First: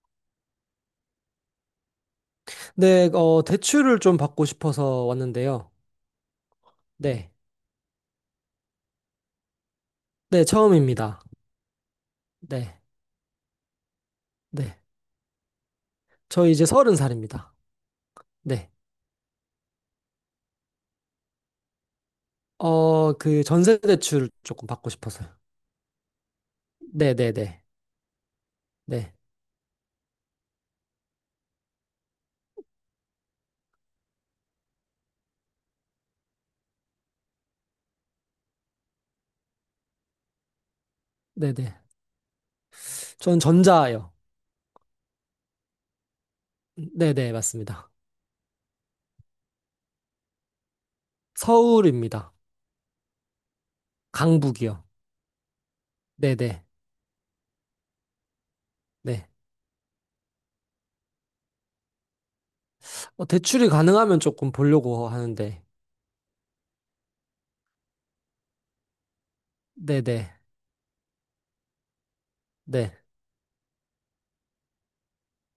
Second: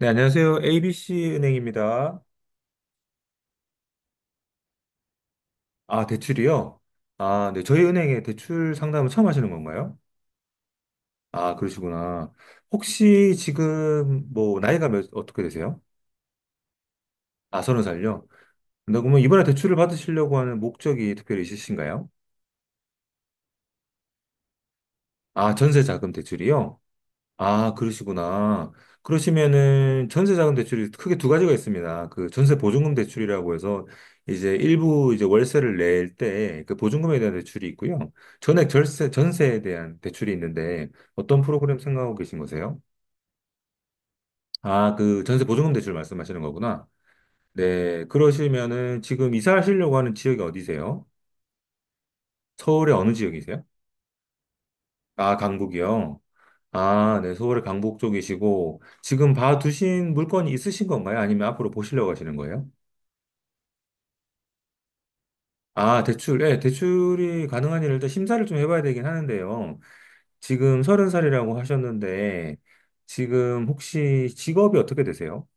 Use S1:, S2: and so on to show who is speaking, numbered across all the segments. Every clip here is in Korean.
S1: 네, 안녕하세요. ABC 은행입니다.
S2: 네, 대출을 좀 받고 싶어서 왔는데요.
S1: 아, 대출이요?
S2: 네.
S1: 아, 네. 저희 은행에 대출 상담을 처음 하시는 건가요?
S2: 네, 처음입니다.
S1: 아, 그러시구나.
S2: 네.
S1: 혹시 지금 뭐
S2: 네.
S1: 나이가 어떻게 되세요?
S2: 저 이제 서른 살입니다.
S1: 아, 30살요?
S2: 네.
S1: 근데 그러면 이번에 대출을 받으시려고 하는 목적이 특별히 있으신가요?
S2: 그 전세 대출 조금 받고 싶어서요.
S1: 아, 전세 자금 대출이요?
S2: 네, 네, 네.
S1: 아, 그러시구나.
S2: 네.
S1: 그러시면은 전세자금 대출이 크게 두 가지가 있습니다. 그 전세 보증금 대출이라고 해서 이제 일부 이제 월세를 낼 때 그 보증금에 대한 대출이 있고요. 전액 전세에 대한 대출이 있는데 어떤
S2: 네,
S1: 프로그램
S2: 네.
S1: 생각하고 계신 거세요?
S2: 전 전자요.
S1: 아, 그 전세 보증금 대출 말씀하시는 거구나.
S2: 네, 네, 맞습니다.
S1: 네, 그러시면은 지금 이사하시려고 하는 지역이 어디세요?
S2: 서울입니다.
S1: 서울의 어느 지역이세요?
S2: 강북이요.
S1: 아, 강북이요.
S2: 네, 네.
S1: 아, 네, 서울의 강북 쪽이시고,
S2: 네.
S1: 지금 봐두신 물건이 있으신 건가요? 아니면 앞으로 보시려고 하시는 거예요?
S2: 대출이 가능하면 조금 보려고 하는데.
S1: 아, 예, 대출이 가능한 일을 일단 심사를 좀 해봐야 되긴 하는데요.
S2: 네, 네.
S1: 지금 30살이라고 하셨는데,
S2: 네.
S1: 지금 혹시 직업이 어떻게 되세요?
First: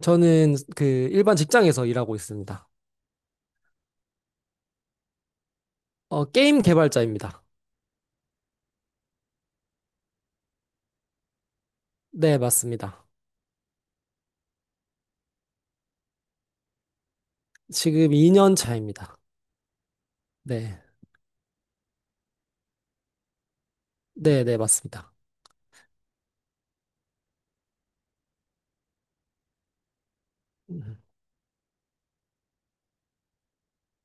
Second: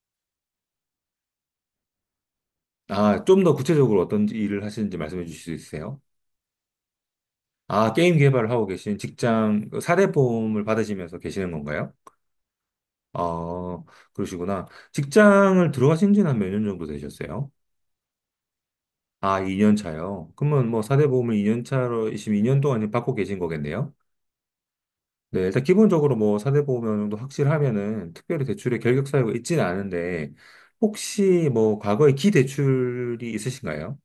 S2: 저는 그 일반 직장에서 일하고 있습니다.
S1: 아, 좀 더 구체적으로 어떤 일을 하시는지 말씀해 주실 수 있으세요?
S2: 게임 개발자입니다.
S1: 아, 게임 개발을 하고 계신 직장, 사대 보험을 받으시면서 계시는 건가요?
S2: 네, 맞습니다.
S1: 어, 그러시구나. 직장을 들어가신 지는 한 몇 년 정도 되셨어요?
S2: 지금 2년 차입니다.
S1: 아, 2년 차요. 그러면
S2: 네.
S1: 뭐 사대 보험을 2년 차로 지금 2년 동안 지금 받고 계신 거겠네요.
S2: 네, 네, 맞습니다.
S1: 네, 일단 기본적으로 뭐 사대 보험 어느 정도 확실하면은 특별히 대출의 결격 사유가 있지는 않은데
S2: 음.
S1: 혹시 뭐 과거에 기대출이 있으신가요?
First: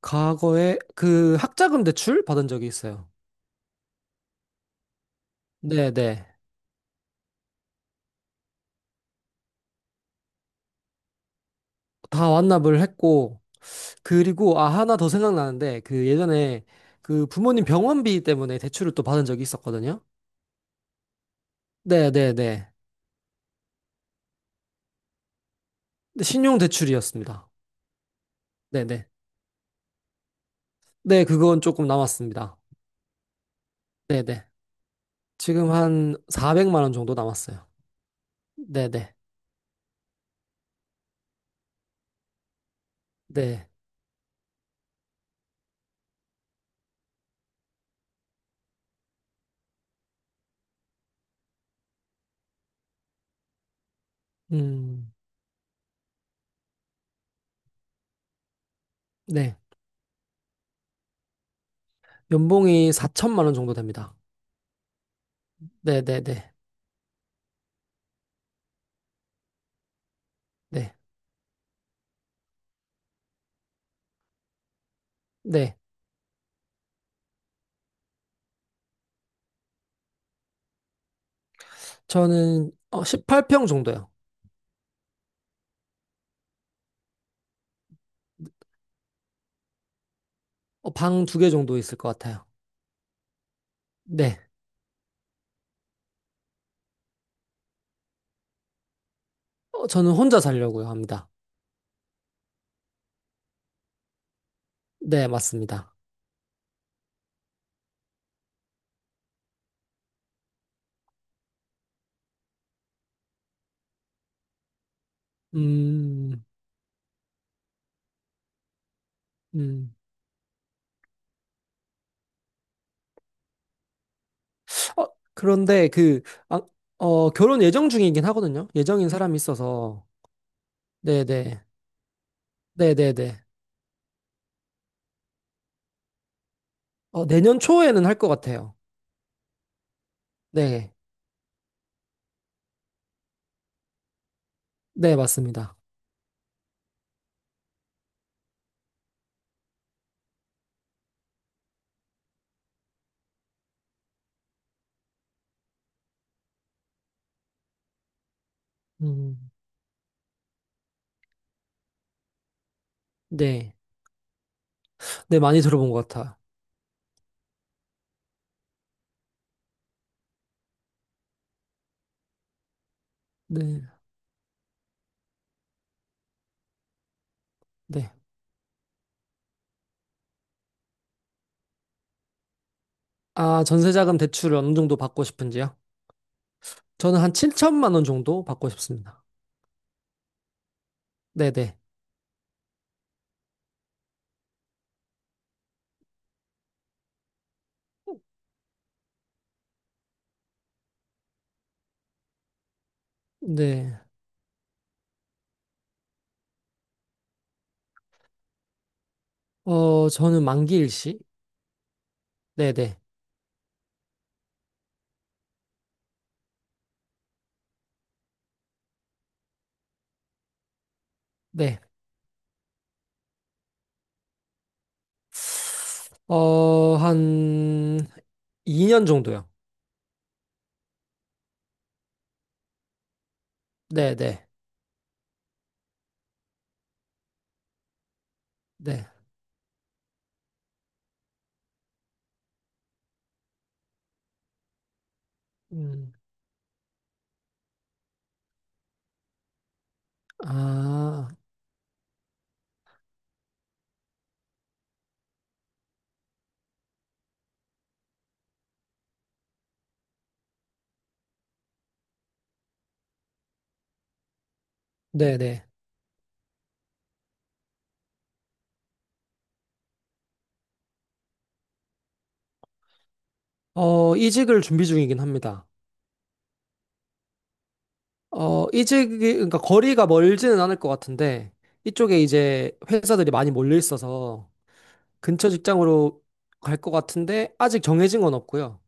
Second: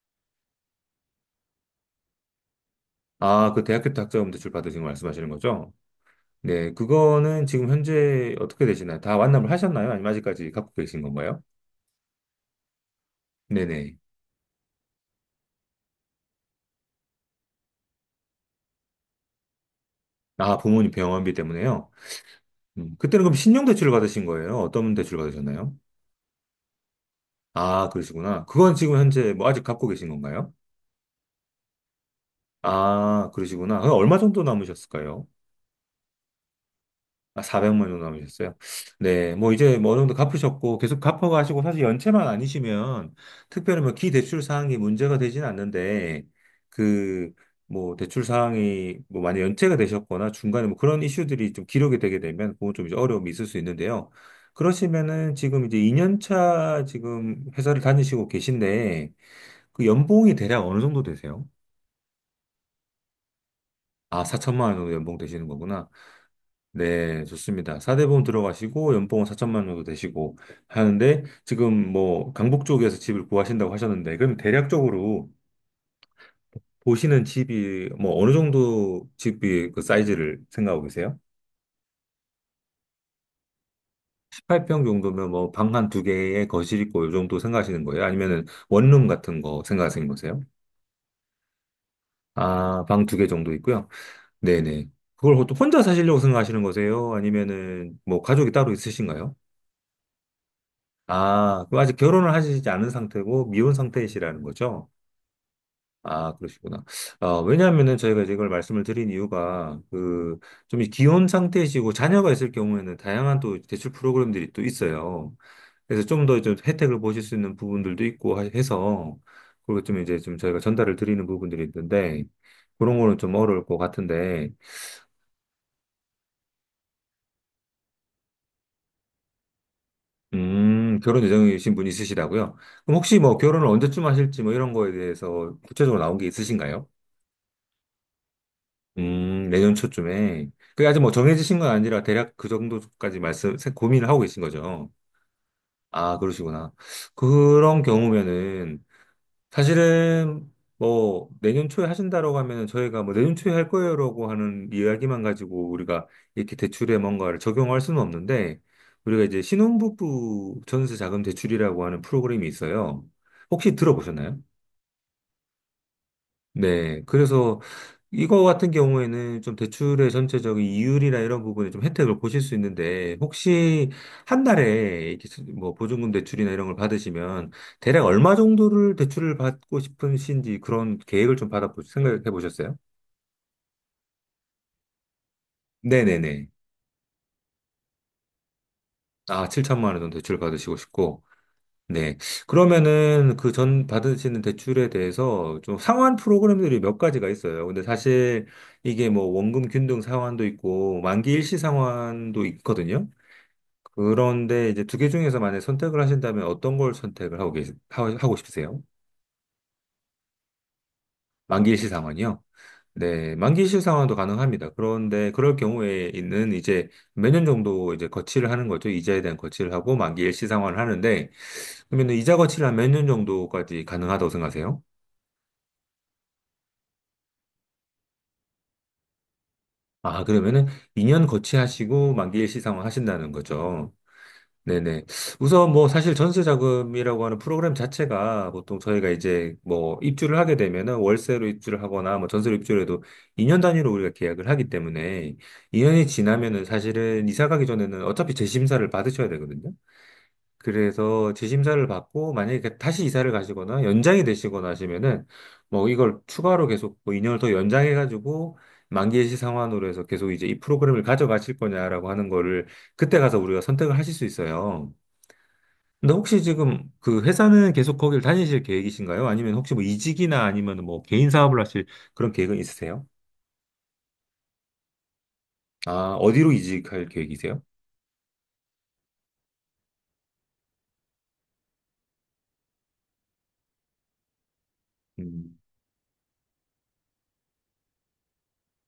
S2: 과거에 그 학자금 대출 받은 적이 있어요.
S1: 아, 그 대학교 때 학자금 대출 받으신 거 말씀하시는 거죠?
S2: 네, 네.
S1: 네, 그거는 지금 현재 어떻게 되시나요? 다 완납을 하셨나요? 아니면 아직까지 갖고 계신 건가요?
S2: 다 완납을 했고,
S1: 네네.
S2: 그리고, 아, 하나 더 생각나는데, 그 예전에 그 부모님 병원비 때문에 대출을 또 받은 적이 있었거든요.
S1: 아, 부모님 병원비 때문에요.
S2: 네, 네, 네.
S1: 그때는 그럼 신용대출을 받으신 거예요? 어떤 대출을 받으셨나요?
S2: 근데 신용 대출이었습니다.
S1: 아, 그러시구나. 그건
S2: 네,
S1: 지금
S2: 네.
S1: 현재 뭐 아직 갖고 계신 건가요?
S2: 네, 그건 조금 남았습니다.
S1: 아, 그러시구나. 그럼 얼마
S2: 네,
S1: 정도
S2: 네.
S1: 남으셨을까요?
S2: 지금 한 400만 원 정도
S1: 아,
S2: 남았어요.
S1: 400만 정도 남으셨어요?
S2: 네, 네.
S1: 네, 뭐 이제 뭐 어느 정도 갚으셨고 계속 갚아가시고 사실 연체만 아니시면
S2: 네.
S1: 특별히 뭐 기대출 사항이 문제가 되진 않는데 그 뭐 대출 사항이 뭐 만약 연체가 되셨거나 중간에 뭐 그런 이슈들이 좀 기록이 되게 되면 그건 좀 이제 어려움이 있을 수 있는데요.
S2: 음,
S1: 그러시면은 지금 이제 2년차 지금 회사를 다니시고 계신데
S2: 네.
S1: 그 연봉이 대략 어느 정도 되세요?
S2: 연봉이 4천만 원 정도 됩니다.
S1: 아, 4천만 원 정도 연봉 되시는 거구나.
S2: 네네네.
S1: 네, 좋습니다. 4대 보험 들어가시고 연봉은 4천만 원 정도 되시고
S2: 네.
S1: 하는데 지금 뭐 강북 쪽에서 집을 구하신다고 하셨는데 그럼 대략적으로
S2: 네.
S1: 보시는 집이 뭐 어느 정도 집이 그 사이즈를 생각하고 계세요?
S2: 저는 18평 정도요.
S1: 18평 정도면 뭐 방 한 두 개에 거실 있고 요 정도 생각하시는 거예요? 아니면은 원룸 같은 거 생각하시는 거세요?
S2: 방두 개 정도 있을 것 같아요.
S1: 아, 방 두 개 정도 있고요.
S2: 네.
S1: 네네. 그걸 또 혼자 사시려고 생각하시는 거세요? 아니면은 뭐 가족이 따로 있으신가요?
S2: 저는 혼자 살려고요 합니다.
S1: 아, 그럼 아직 결혼을 하시지 않은 상태고 미혼 상태이시라는 거죠?
S2: 네, 맞습니다.
S1: 아, 그러시구나. 왜냐하면은 저희가 이제 이걸 말씀을 드린 이유가 그 좀 기혼 상태이시고 자녀가 있을 경우에는 다양한 또 대출 프로그램들이 또 있어요. 그래서 좀 더
S2: 음,
S1: 좀 혜택을 보실 수 있는 부분들도 있고 해서 그리고
S2: 음.
S1: 좀 이제 좀 저희가 전달을 드리는 부분들이 있는데 그런 거는 좀 어려울 것 같은데
S2: 어, 그런데 그, 아, 결혼 예정 중이긴 하거든요. 예정인 사람이 있어서.
S1: 결혼
S2: 네네.
S1: 예정이신 분이 있으시다고요? 그럼 혹시 뭐
S2: 네네네.
S1: 결혼을 언제쯤 하실지 뭐 이런 거에 대해서 구체적으로 나온 게 있으신가요?
S2: 내년 초에는 할 것 같아요.
S1: 내년 초쯤에. 그게
S2: 네.
S1: 아직 뭐 정해지신 건 아니라 대략 그 정도까지 고민을 하고 계신 거죠.
S2: 네, 맞습니다.
S1: 아, 그러시구나. 그런 경우면은 사실은 뭐 내년 초에 하신다라고 하면은 저희가 뭐 내년 초에 할 거예요라고 하는 이야기만 가지고 우리가 이렇게 대출에 뭔가를 적용할 수는 없는데 우리가 이제
S2: 음,
S1: 신혼부부 전세 자금 대출이라고 하는 프로그램이 있어요. 혹시
S2: 네.
S1: 들어보셨나요?
S2: 네, 많이 들어본 것 같아요.
S1: 네. 그래서 이거 같은 경우에는 좀 대출의 전체적인 이율이나 이런 부분에 좀 혜택을 보실 수 있는데
S2: 네.
S1: 혹시 한 달에 이렇게 뭐 보증금 대출이나 이런 걸 받으시면 대략
S2: 네.
S1: 얼마 정도를 대출을 받고 싶으신지 그런 계획을 좀 받아 생각해 보셨어요?
S2: 아, 전세자금 대출을 어느 정도 받고 싶은지요?
S1: 네네네.
S2: 저는 한 7천만 원 정도 받고 싶습니다.
S1: 아, 7천만 원 정도 대출 받으시고 싶고
S2: 네네.
S1: 네. 그러면은 그 전 받으시는 대출에 대해서 좀 상환 프로그램들이 몇 가지가 있어요. 근데 사실 이게 뭐 원금 균등 상환도 있고 만기 일시 상환도 있거든요.
S2: 네.
S1: 그런데 이제 두 개 중에서 만약 선택을 하신다면 어떤 걸 선택을 하고 하고 싶으세요?
S2: 저는 만기일 시.
S1: 만기일시 상환이요?
S2: 네네.
S1: 네, 만기일시 상환도 가능합니다. 그런데 그럴 경우에는 있 이제 몇 년 정도 이제 거치를 하는 거죠. 이자에 대한 거치를 하고 만기일시 상환을 하는데
S2: 네.
S1: 그러면은 이자 거치를 한 몇 년 정도까지 가능하다고 생각하세요?
S2: 어, 한 2년 정도요.
S1: 아, 그러면은 2년 거치하시고 만기일시 상환 하신다는 거죠.
S2: 네네.
S1: 네네. 우선 뭐 사실 전세 자금이라고 하는 프로그램 자체가 보통
S2: 네.
S1: 저희가 이제 뭐 입주를 하게 되면은 월세로 입주를 하거나 뭐 전세로 입주를 해도 2년 단위로 우리가 계약을 하기 때문에 2년이
S2: 음,
S1: 지나면은 사실은 이사 가기 전에는 어차피 재심사를 받으셔야 되거든요.
S2: 아,
S1: 그래서 재심사를 받고 만약에 그 다시 이사를 가시거나 연장이 되시거나 하시면은 뭐 이걸 추가로 계속 뭐 2년을 더 연장해가지고 만기예시 상환으로 해서 계속 이제 이 프로그램을 가져가실 거냐라고 하는 거를 그때 가서 우리가 선택을 하실 수 있어요.
S2: 네네.
S1: 근데 혹시 지금 그 회사는 계속 거기를 다니실 계획이신가요? 아니면 혹시 뭐 이직이나 아니면 뭐 개인 사업을 하실 그런 계획은 있으세요?
S2: 이직을 준비 중이긴 합니다.
S1: 아, 어디로 이직할 계획이세요?
S2: 그러니까 거리가 멀지는 않을 것 같은데, 이쪽에 이제 회사들이 많이 몰려 있어서 근처
S1: 음,
S2: 직장으로 갈 것 같은데, 아직 정해진 건 없고요.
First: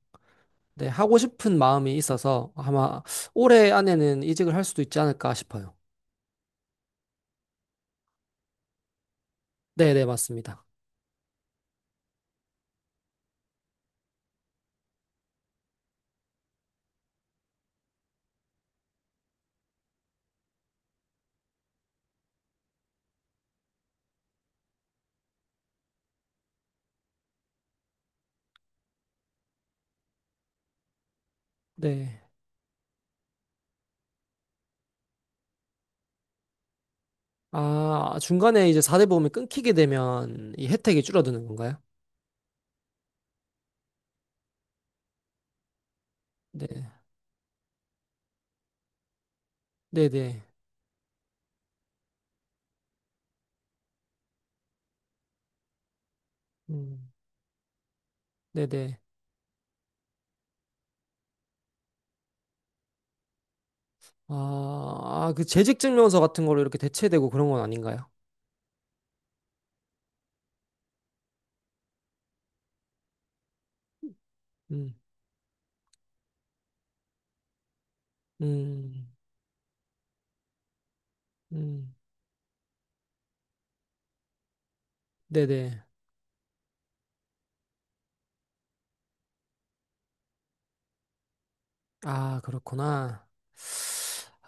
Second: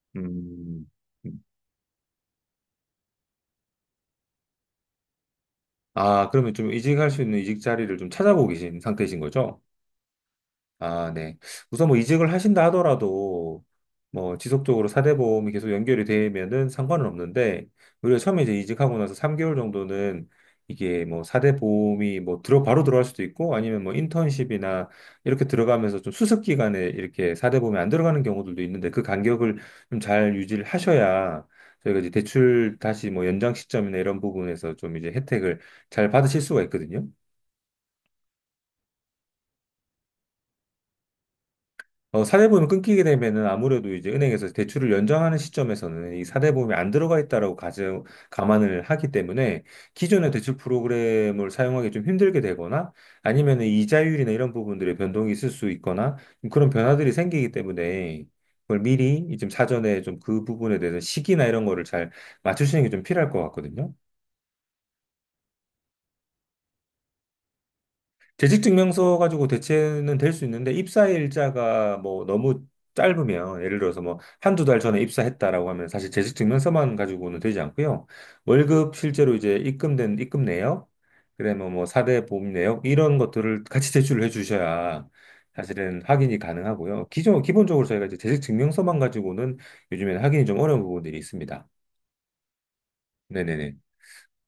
S2: 네,
S1: 음.
S2: 하고
S1: 음.
S2: 싶은 마음이 있어서 아마 올해 안에는 이직을 할 수도 있지 않을까 싶어요.
S1: 아, 그러면 좀 이직할 수 있는 이직 자리를 좀 찾아보고 계신 상태이신 거죠?
S2: 네, 네, 맞습니다.
S1: 아, 네. 우선 뭐 이직을 하신다 하더라도 뭐 지속적으로 사대보험이 계속 연결이 되면은 상관은 없는데 오히려 처음에 이제 이직하고 나서 3개월 정도는 이게 뭐 사대보험이 뭐 들어 바로 들어갈 수도 있고 아니면 뭐 인턴십이나 이렇게 들어가면서 좀 수습 기간에 이렇게 사대보험이 안 들어가는 경우들도 있는데 그 간격을 좀 잘 유지를 하셔야 저희가 이제
S2: 네.
S1: 대출 다시 뭐 연장 시점이나 이런 부분에서 좀 이제 혜택을 잘 받으실 수가 있거든요.
S2: 아, 중간에 이제 4대 보험이 끊기게 되면 이 혜택이 줄어드는 건가요?
S1: 사대보험이 끊기게 되면은 아무래도 이제 은행에서 대출을 연장하는 시점에서는 이 사대보험이 안
S2: 네,
S1: 들어가 있다라고 감안을 하기 때문에
S2: 네,
S1: 기존의
S2: 네.
S1: 대출 프로그램을 사용하기 좀 힘들게 되거나 아니면 이자율이나 이런 부분들의 변동이 있을 수 있거나 그런 변화들이
S2: 음,
S1: 생기기 때문에
S2: 네,
S1: 그걸
S2: 네.
S1: 미리 좀 사전에 좀 그 부분에 대해서 시기나 이런 거를 잘 맞추시는 게 좀 필요할 것 같거든요.
S2: 아, 아, 그 재직 증명서 같은 걸로 이렇게 대체되고 그런 건 아닌가요?
S1: 재직 증명서 가지고 대체는 될 수 있는데 입사 일자가 뭐 너무 짧으면 예를 들어서 뭐 한두 달
S2: 음,
S1: 전에 입사했다라고 하면 사실 재직 증명서만 가지고는 되지 않고요. 월급
S2: 음,
S1: 실제로 이제 입금된 입금 내역, 그다음에 뭐
S2: 음.
S1: 사대 보험 내역 이런 것들을 같이 제출을 해 주셔야
S2: 네, 네.
S1: 사실은 확인이 가능하고요. 기존 기본적으로 저희가 이제 재직 증명서만 가지고는 요즘에는 확인이 좀 어려운 부분들이 있습니다.
S2: 아, 그렇구나.
S1: 네네네.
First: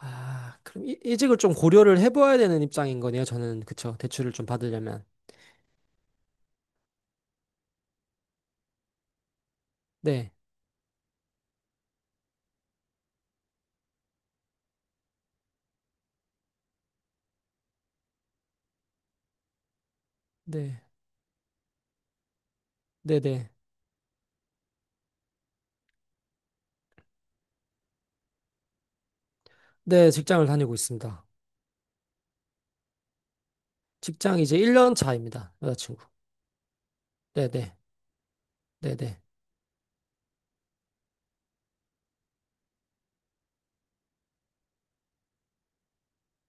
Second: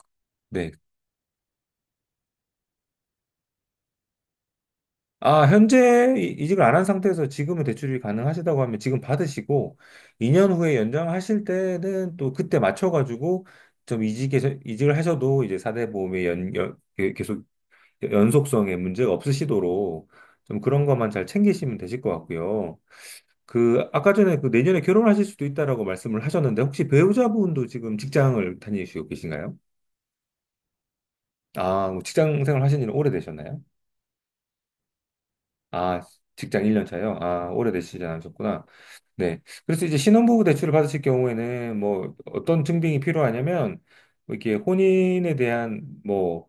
S2: 아,
S1: 네.
S2: 그럼 이직을 좀 고려를 해봐야 되는 입장인 거네요. 저는 그쵸. 대출을 좀 받으려면.
S1: 아, 현재 이직을 안 한 상태에서 지금은 대출이 가능하시다고 하면 지금 받으시고
S2: 네.
S1: 2년 후에 연장하실 때는 또 그때 맞춰가지고 좀 이직서 이직을 하셔도 이제 4대 보험의 계속 연속성에 문제가 없으시도록 좀
S2: 네,
S1: 그런 것만 잘 챙기시면 되실 것 같고요.
S2: 네네.
S1: 그 아까 전에 그 내년에 결혼하실 수도 있다라고 말씀을 하셨는데 혹시 배우자분도 지금 직장을 다니시고 계신가요?
S2: 네, 직장을 다니고 있습니다.
S1: 아, 뭐 직장 생활 하신 지는 오래되셨나요?
S2: 직장 이제 1년 차입니다.
S1: 아,
S2: 여자친구.
S1: 직장 1년 차요? 아,
S2: 네네,
S1: 오래되시지 않으셨구나.
S2: 네네,
S1: 네. 그래서 이제 신혼부부 대출을 받으실 경우에는 뭐 어떤 증빙이 필요하냐면 뭐 이게 혼인에 대한 뭐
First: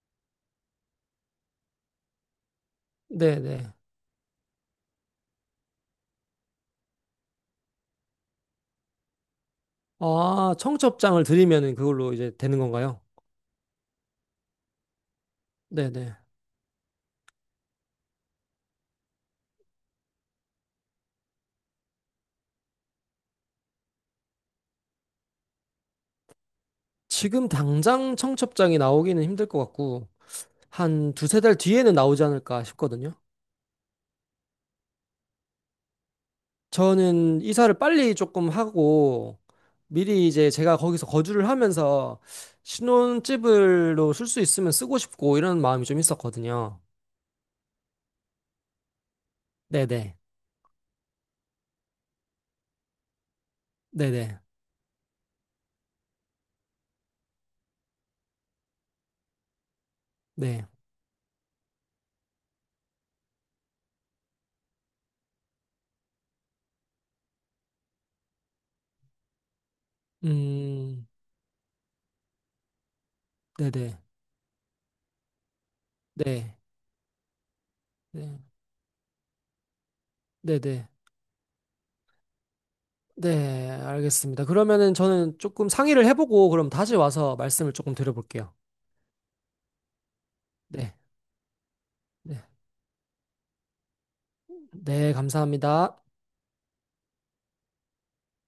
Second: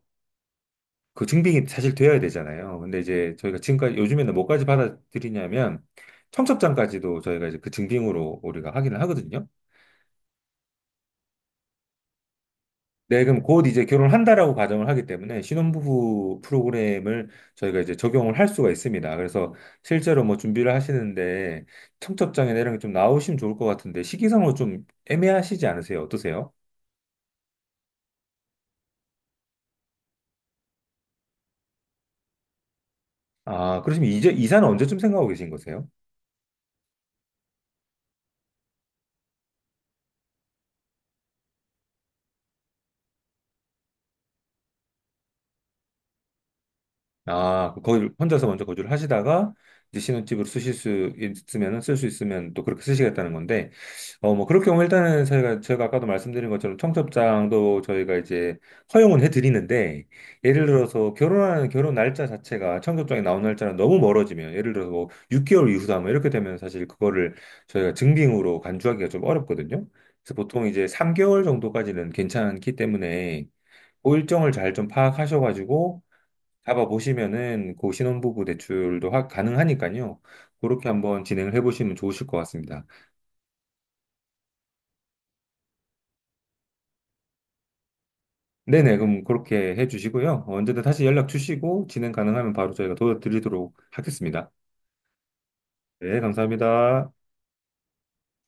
S1: 그 증빙이 사실 되어야 되잖아요. 근데 이제 저희가
S2: 네네.
S1: 지금까지 요즘에는 뭐까지 받아들이냐면 청첩장까지도 저희가 이제 그 증빙으로 우리가 확인을 하거든요.
S2: 아, 청첩장을 드리면은 그걸로 이제 되는 건가요?
S1: 네, 그럼 곧 이제 결혼한다라고 가정을 하기 때문에
S2: 네네.
S1: 신혼부부 프로그램을 저희가 이제 적용을 할 수가 있습니다. 그래서 실제로 뭐 준비를 하시는데 청첩장이나 이런 게 좀 나오시면 좋을 것 같은데 시기상으로 좀 애매하시지 않으세요? 어떠세요?
S2: 지금 당장 청첩장이 나오기는 힘들 것 같고, 한 두세 달 뒤에는 나오지 않을까 싶거든요.
S1: 아, 그러시면 이제 이사는 언제쯤 생각하고 계신 거세요?
S2: 저는 이사를 빨리 조금 하고, 미리 이제 제가 거기서 거주를 하면서 신혼집으로 쓸 수 있으면 쓰고 싶고, 이런 마음이 좀 있었거든요.
S1: 아, 거기 혼자서 먼저 거주를 하시다가 이제
S2: 네네,
S1: 신혼집으로 쓰실 수 있으면은 쓸 수 있으면 또 그렇게 쓰시겠다는 건데,
S2: 네네.
S1: 뭐 그럴 경우 일단은 저희가 제가 아까도 말씀드린 것처럼 청첩장도 저희가 이제 허용은 해드리는데, 예를
S2: 네.
S1: 들어서 결혼 날짜 자체가 청첩장에 나온 날짜랑 너무 멀어지면, 예를 들어서 뭐 6개월 이후다 뭐 이렇게 되면 사실 그거를 저희가 증빙으로 간주하기가 좀 어렵거든요. 그래서 보통 이제
S2: 음,
S1: 3개월 정도까지는 괜찮기 때문에.
S2: 네네.
S1: 그 일정을 잘 좀 파악하셔가지고
S2: 네.
S1: 잡아보시면은 그
S2: 네.
S1: 신혼부부 대출도 가능하니까요.
S2: 네네.
S1: 그렇게 한번 진행을 해보시면 좋으실 것 같습니다.
S2: 네, 알겠습니다. 그러면은 저는 조금 상의를 해보고 그럼 다시 와서 말씀을 조금 드려볼게요.
S1: 네네, 그럼 그렇게 해주시고요. 언제든
S2: 네.
S1: 다시 연락 주시고 진행
S2: 네.
S1: 가능하면 바로 저희가 도와드리도록 하겠습니다.
S2: 네, 감사합니다.
S1: 네, 감사합니다.